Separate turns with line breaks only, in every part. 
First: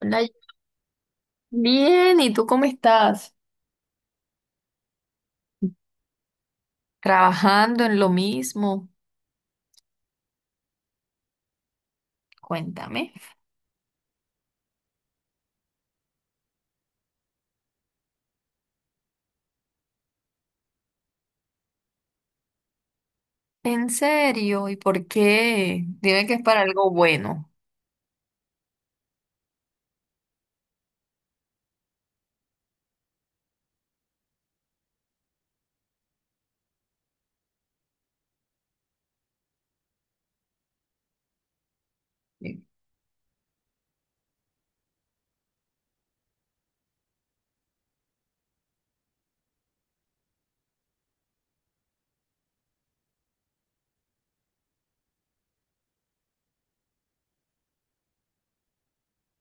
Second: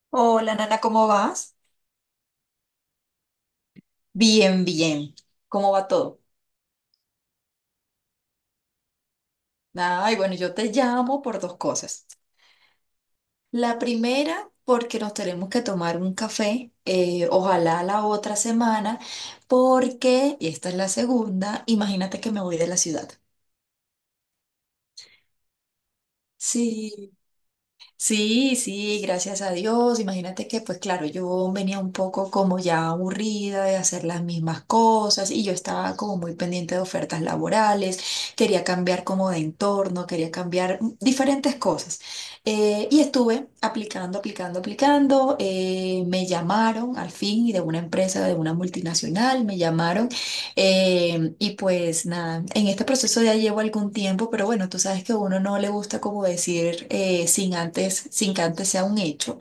Hola,
Hola, Nana, ¿cómo vas?
bien, ¿y tú cómo estás?
Bien, bien. ¿Cómo va todo?
¿Trabajando en lo mismo?
Ay, bueno, yo te llamo por dos cosas.
Cuéntame.
La primera, porque nos tenemos que tomar un café, ojalá la otra semana, porque, y esta es la segunda, imagínate que me voy de la ciudad.
¿En serio? ¿Y por qué? Dime que es para algo
Sí.
bueno.
Sí, sí, gracias a Dios. Imagínate que, pues claro, yo venía un poco como ya aburrida de hacer las mismas cosas y yo estaba como muy pendiente de ofertas laborales, quería cambiar como de entorno, quería cambiar diferentes cosas. Y estuve aplicando, aplicando, aplicando. Me llamaron al fin de una empresa, de una multinacional, me llamaron y pues nada, en este proceso ya llevo algún tiempo, pero bueno, tú sabes que a uno no le gusta como decir sin antes, sin que antes sea un hecho.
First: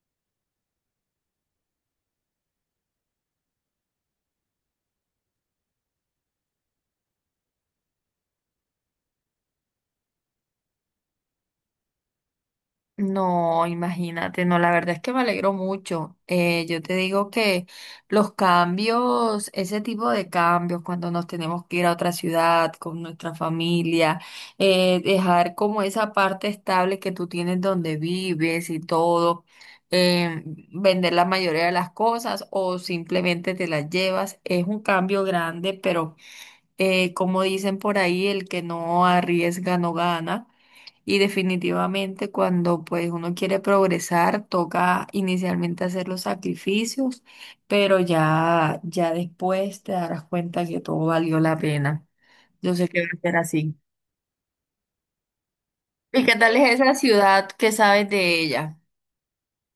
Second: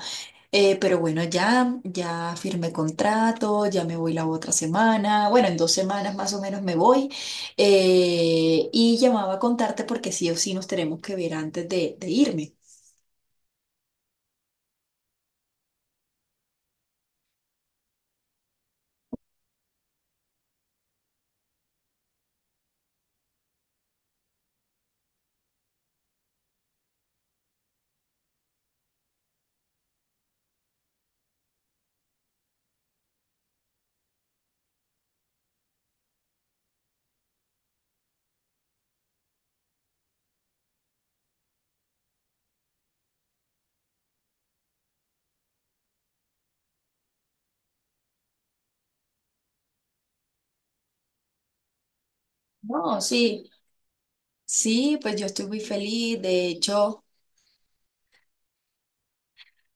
Pero bueno, ya, ya firmé contrato, ya me voy la otra semana, bueno, en 2 semanas más o menos me voy. Y llamaba a contarte porque sí o sí nos tenemos que ver antes de irme.
No, imagínate, no, la verdad es que me alegro mucho. Yo te digo que los cambios, ese tipo de cambios, cuando nos tenemos que ir a otra ciudad con nuestra familia, dejar como esa parte estable que tú tienes donde vives y todo, eh, vender la mayoría de las cosas o simplemente te las llevas, es un cambio grande, pero como dicen por ahí, el que no arriesga no gana. Y definitivamente cuando pues uno quiere progresar, toca inicialmente hacer los sacrificios, pero ya, ya después te darás cuenta que todo valió la pena. Yo sé
No,
que va a ser
sí.
así.
Sí, pues yo estoy muy feliz,
¿Y qué
de
tal es esa
hecho.
ciudad? ¿Qué sabes de ella?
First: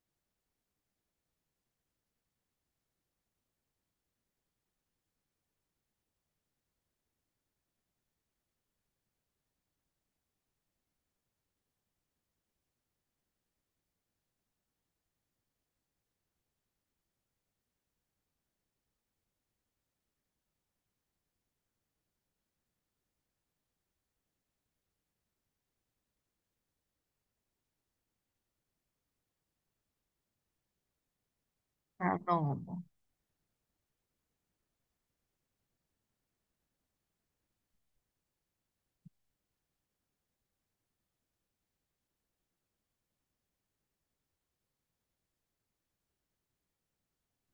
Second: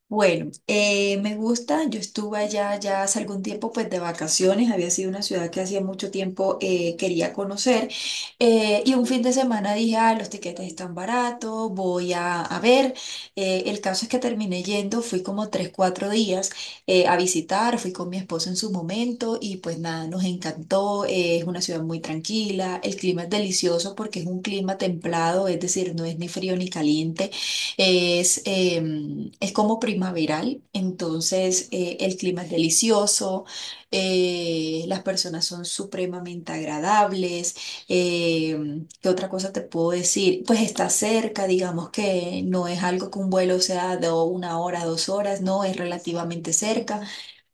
Bueno, me gusta, yo estuve allá ya hace algún tiempo pues de vacaciones, había sido una ciudad que hacía mucho tiempo quería conocer y un fin de semana dije, ah, los tiquetes están baratos, voy a ver. El caso es que terminé yendo, fui como tres, cuatro días a visitar, fui con mi esposo en su momento y pues nada, nos encantó, es una ciudad muy tranquila, el clima es delicioso porque es un clima templado, es decir, no es ni frío ni caliente. Es, es como primaveral, entonces el
Ah,
clima es
no, no.
delicioso, las personas son supremamente agradables. ¿Qué otra cosa te puedo decir? Pues está cerca, digamos que no es algo que un vuelo sea de 1 hora, 2 horas, no, es relativamente cerca.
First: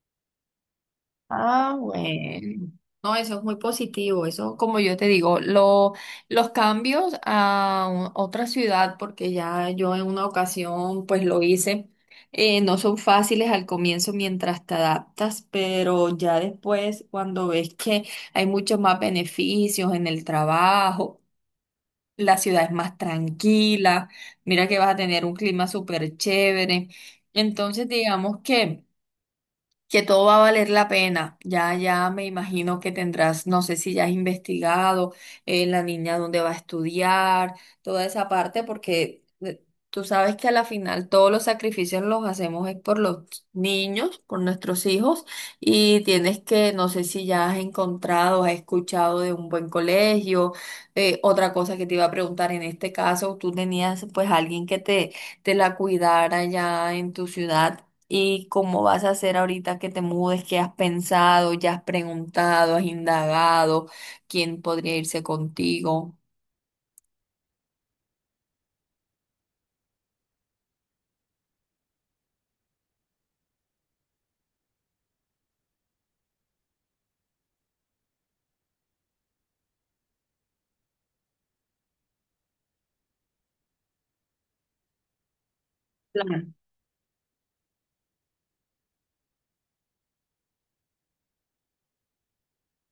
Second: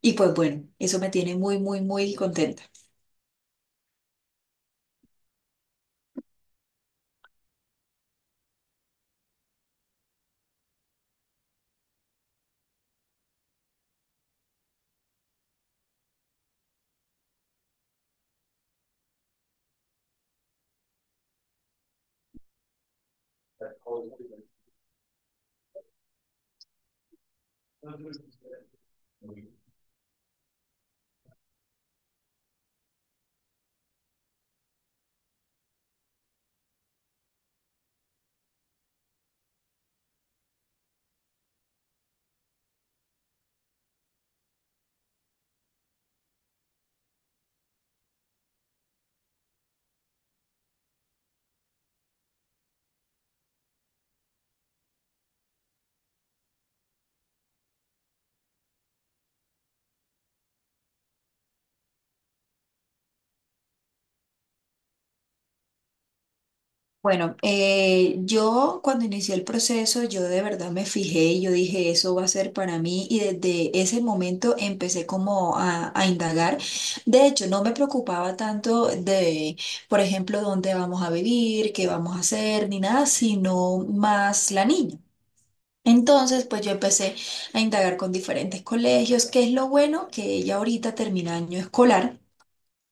Y pues bueno, eso me tiene muy,
Ah,
muy, muy contenta.
bueno. No, eso es muy positivo. Eso, como yo te digo, los cambios a otra ciudad, porque ya yo en una ocasión pues lo hice, no son fáciles al comienzo mientras te adaptas, pero ya después cuando ves que hay muchos más beneficios en el trabajo, la ciudad es más tranquila, mira que vas a tener un clima súper chévere. Entonces, digamos que todo va a valer la pena. Ya, ya me imagino que tendrás, no sé si ya has investigado la niña dónde va a estudiar, toda esa parte, porque tú sabes que a la final todos los sacrificios los hacemos es por los niños, por nuestros hijos, y tienes que, no sé si ya has encontrado, has escuchado de un buen colegio. Otra cosa que te iba a preguntar, en este caso, tú tenías pues alguien que te la cuidara ya en tu ciudad. ¿Y cómo vas a hacer ahorita que te mudes? ¿Qué has pensado? ¿Ya has preguntado? ¿Has indagado? ¿Quién podría irse contigo?
Bueno, yo cuando inicié el proceso, yo de verdad me fijé y yo dije, eso va a ser para mí y desde ese momento empecé como a indagar. De hecho, no me preocupaba tanto de, por ejemplo, dónde vamos a vivir, qué vamos a hacer, ni nada, sino más la niña. Entonces, pues yo empecé a indagar con diferentes colegios, que es lo bueno que ella ahorita termina año escolar.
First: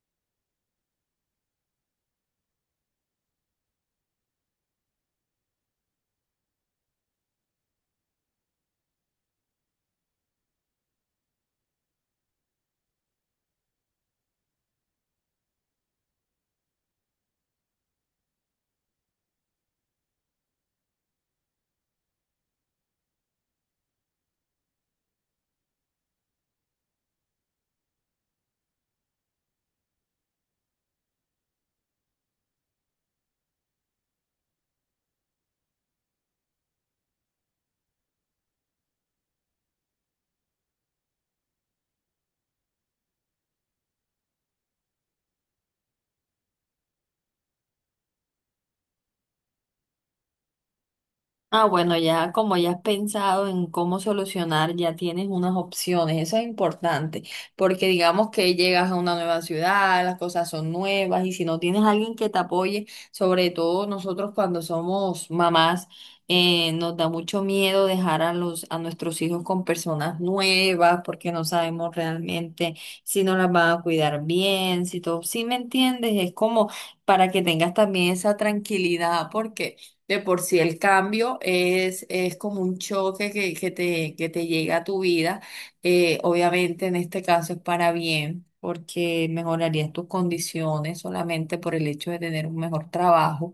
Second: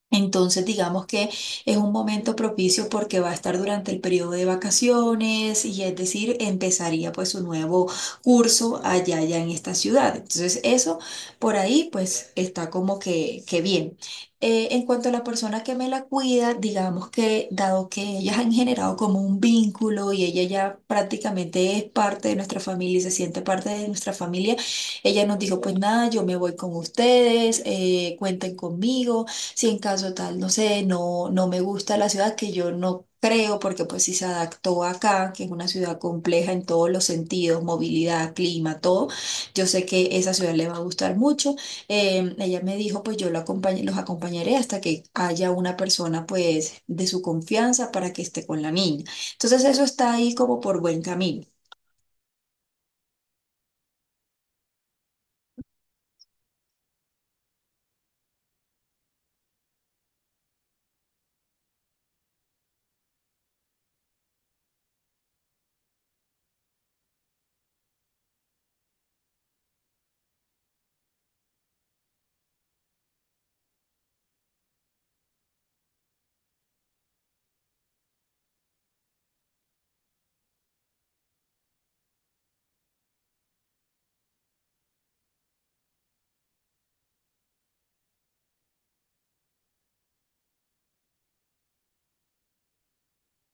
Entonces, digamos que es un momento propicio porque va a estar durante el periodo de vacaciones y es decir, empezaría pues su nuevo curso allá, allá en esta ciudad. Entonces, eso por ahí pues está como que bien. En cuanto a la persona que me la cuida, digamos que dado que ellas han generado como un vínculo y ella ya prácticamente es parte de nuestra familia y se siente parte de nuestra familia, ella nos dijo pues nada, yo me voy con ustedes, cuenten conmigo. Si en caso tal, no sé, no, no me gusta la ciudad, que yo no creo, porque pues si se adaptó acá, que es una ciudad compleja en todos los sentidos, movilidad, clima, todo, yo sé que esa ciudad le va a gustar mucho. Ella me dijo, pues yo lo los acompañaré hasta que haya una persona pues de su confianza para que esté con la niña. Entonces eso está ahí como por buen camino.
Ah, bueno, ya como ya has pensado en cómo solucionar, ya tienes unas opciones, eso es importante, porque digamos que llegas a una nueva ciudad, las cosas son nuevas y si no tienes alguien que te apoye, sobre todo nosotros cuando somos mamás, nos da mucho miedo dejar a los, a nuestros hijos con personas nuevas porque no sabemos realmente si nos las van a cuidar bien, si todo, si me entiendes, es como para que tengas también esa tranquilidad porque... De por sí el cambio es como un choque que te llega a tu vida. Obviamente en este caso es para bien, porque mejorarías tus condiciones solamente por el hecho de tener un mejor trabajo.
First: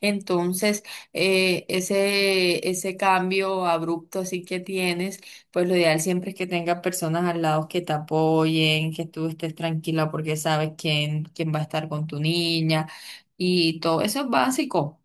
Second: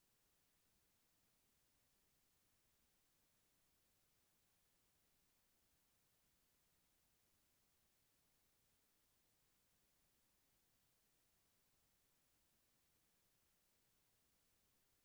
Entonces, ese cambio abrupto así que tienes, pues lo ideal siempre es que tengas personas al lado que te apoyen, que tú estés tranquila porque sabes quién va a estar con tu niña y todo eso es básico.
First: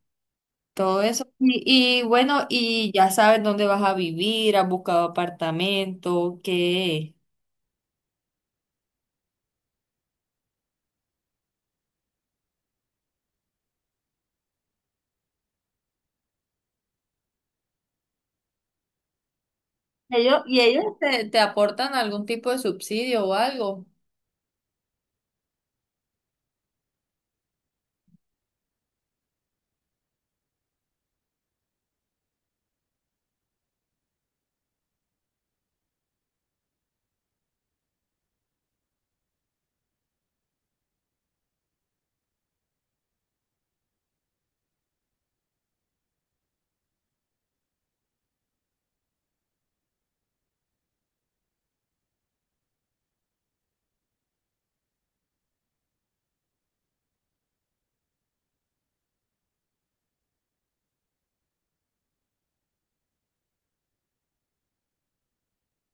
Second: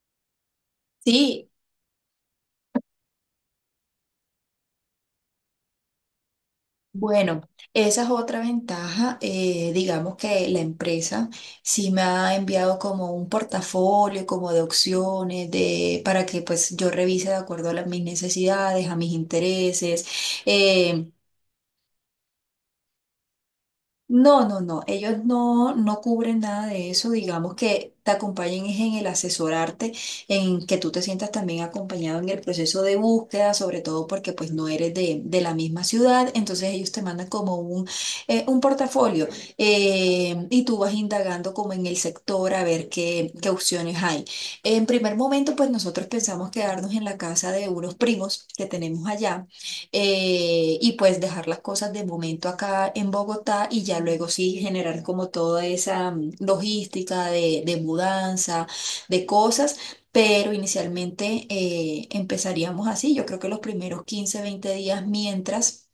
Todo eso.
Sí.
Y bueno, y ya sabes dónde vas a vivir, has buscado apartamento, qué.
Bueno, esa es otra ventaja. Digamos que la empresa sí me ha enviado como un portafolio, como de opciones, de, para que pues yo revise de acuerdo a mis necesidades, a mis intereses.
Ellos, y ellos
eh,
te aportan algún tipo de subsidio o algo.
no, no, no, ellos no, no cubren nada de eso, digamos que te acompañen es en el asesorarte, en que tú te sientas también acompañado en el proceso de búsqueda, sobre todo porque pues no eres de la misma ciudad, entonces ellos te mandan como un portafolio y tú vas indagando como en el sector a ver qué opciones hay. En primer momento pues nosotros pensamos quedarnos en la casa de unos primos que tenemos allá y pues dejar las cosas de momento acá en Bogotá y ya luego sí generar como toda esa logística de mudanza, de cosas. Pero inicialmente empezaríamos así, yo creo que los primeros 15 20 días mientras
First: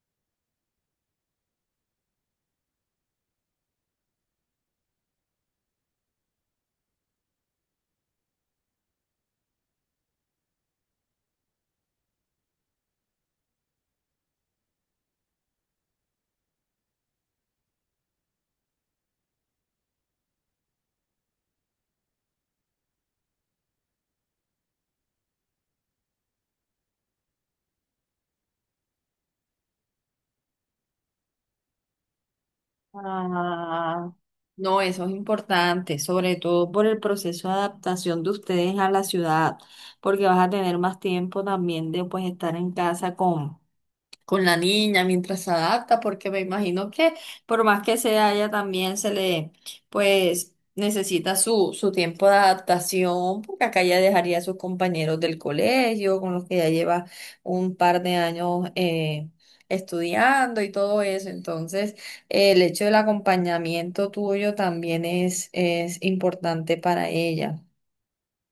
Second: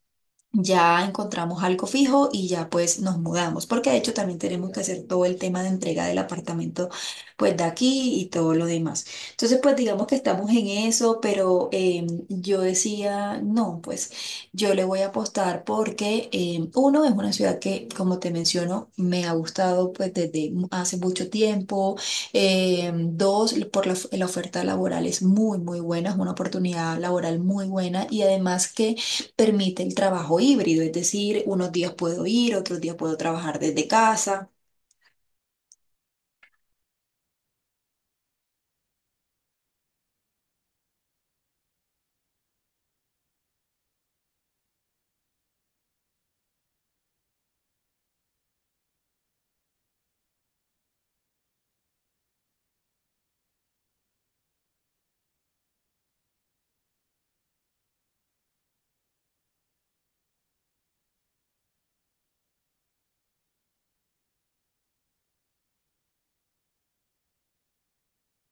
ya encontramos algo fijo y ya pues nos mudamos, porque de hecho también tenemos que hacer todo el tema de entrega del apartamento pues de aquí y todo lo demás. Entonces pues digamos que estamos en eso, pero yo decía, no, pues yo le voy a apostar porque uno es una ciudad que como te menciono me ha gustado pues desde hace mucho tiempo. Dos, por la, la oferta laboral es muy muy buena, es una oportunidad laboral muy buena y además que permite el trabajo híbrido, es decir, unos días puedo ir, otros días puedo trabajar desde
Ah,
casa.
no, eso es importante, sobre todo por el proceso de adaptación de ustedes a la ciudad, porque vas a tener más tiempo también de pues estar en casa con la niña mientras se adapta, porque me imagino que por más que sea ella también se le, pues necesita su tiempo de adaptación, porque acá ya dejaría a sus compañeros del colegio, con los que ya lleva un par de años estudiando y todo eso. Entonces, el hecho del acompañamiento tuyo también es importante para ella.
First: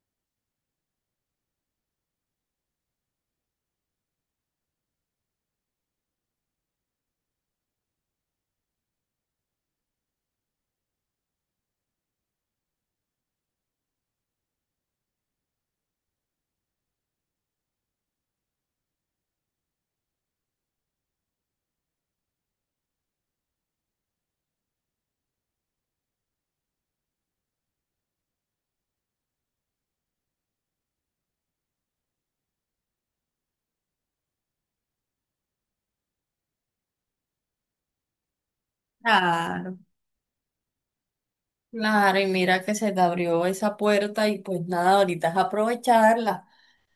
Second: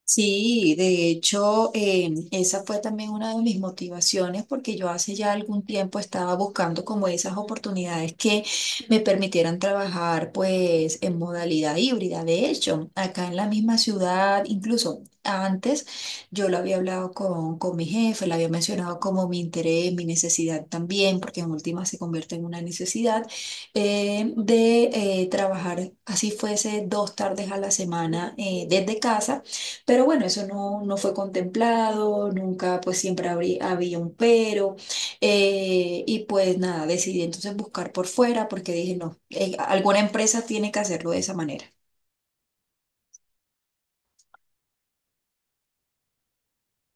Sí, de hecho, esa fue también una de mis motivaciones porque yo hace ya algún tiempo estaba buscando como esas oportunidades que me permitieran trabajar pues en modalidad híbrida. De hecho, acá en la misma ciudad, incluso antes, yo lo había hablado con mi jefe, le había mencionado como mi interés, mi necesidad también, porque en última se convierte en una necesidad de trabajar así fuese 2 tardes a la semana desde casa pero bueno, eso no, no fue contemplado, nunca, pues siempre había un pero. Y pues nada, decidí entonces buscar por fuera porque dije, no,
Claro,
alguna empresa tiene que hacerlo de esa manera.
claro, y mira que se te abrió esa puerta y pues nada, ahorita es aprovecharla.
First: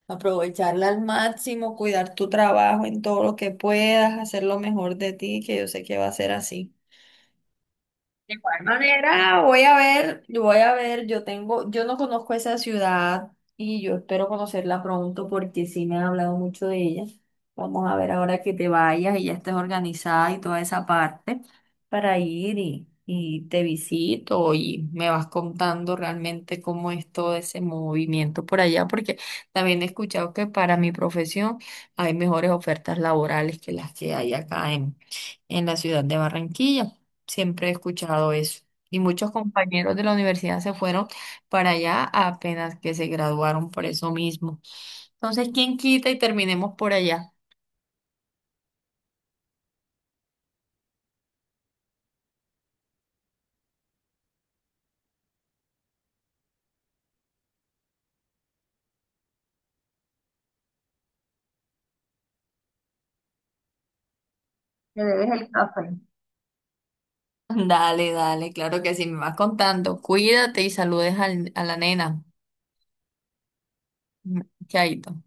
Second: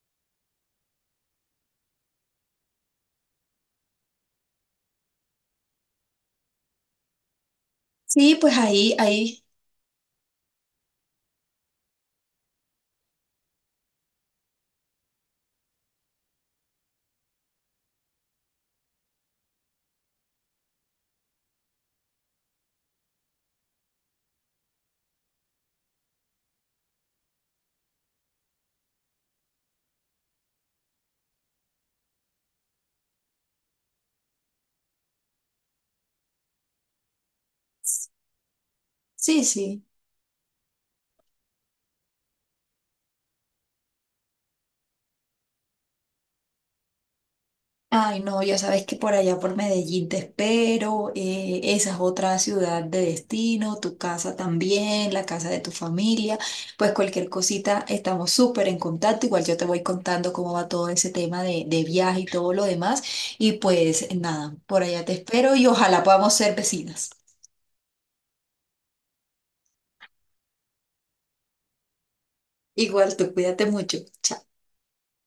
Aprovecharla al máximo, cuidar tu trabajo en todo lo que puedas, hacer lo mejor de ti, que yo sé que va a ser así. De
Sí, pues
igual
ahí,
manera,
ahí,
voy a ver, yo tengo, yo no conozco esa ciudad y yo espero conocerla pronto porque sí me han hablado mucho de ella. Vamos a ver ahora que te vayas y ya estés organizada y toda esa parte para ir y te visito y me vas contando realmente cómo es todo ese movimiento por allá, porque también he escuchado que para mi profesión hay mejores ofertas laborales que las que hay acá en la ciudad de Barranquilla. Siempre he escuchado eso. Y muchos
sí, sí.
compañeros de la universidad se fueron para allá apenas que se graduaron por eso mismo. Entonces, ¿quién quita y terminemos por allá?
Ay, no, ya sabes que por allá por Medellín te espero, esa es otra ciudad de destino, tu casa también, la casa de tu familia, pues cualquier cosita estamos súper en contacto, igual yo te voy contando cómo va todo ese tema de viaje y todo lo demás, y pues nada, por
Me
allá te
debes el
espero y
café.
ojalá podamos ser vecinas.
Dale, dale, claro que sí, me vas contando. Cuídate y saludes a la nena.
Igual tú cuídate mucho.
Mm,
Chao.
chaito.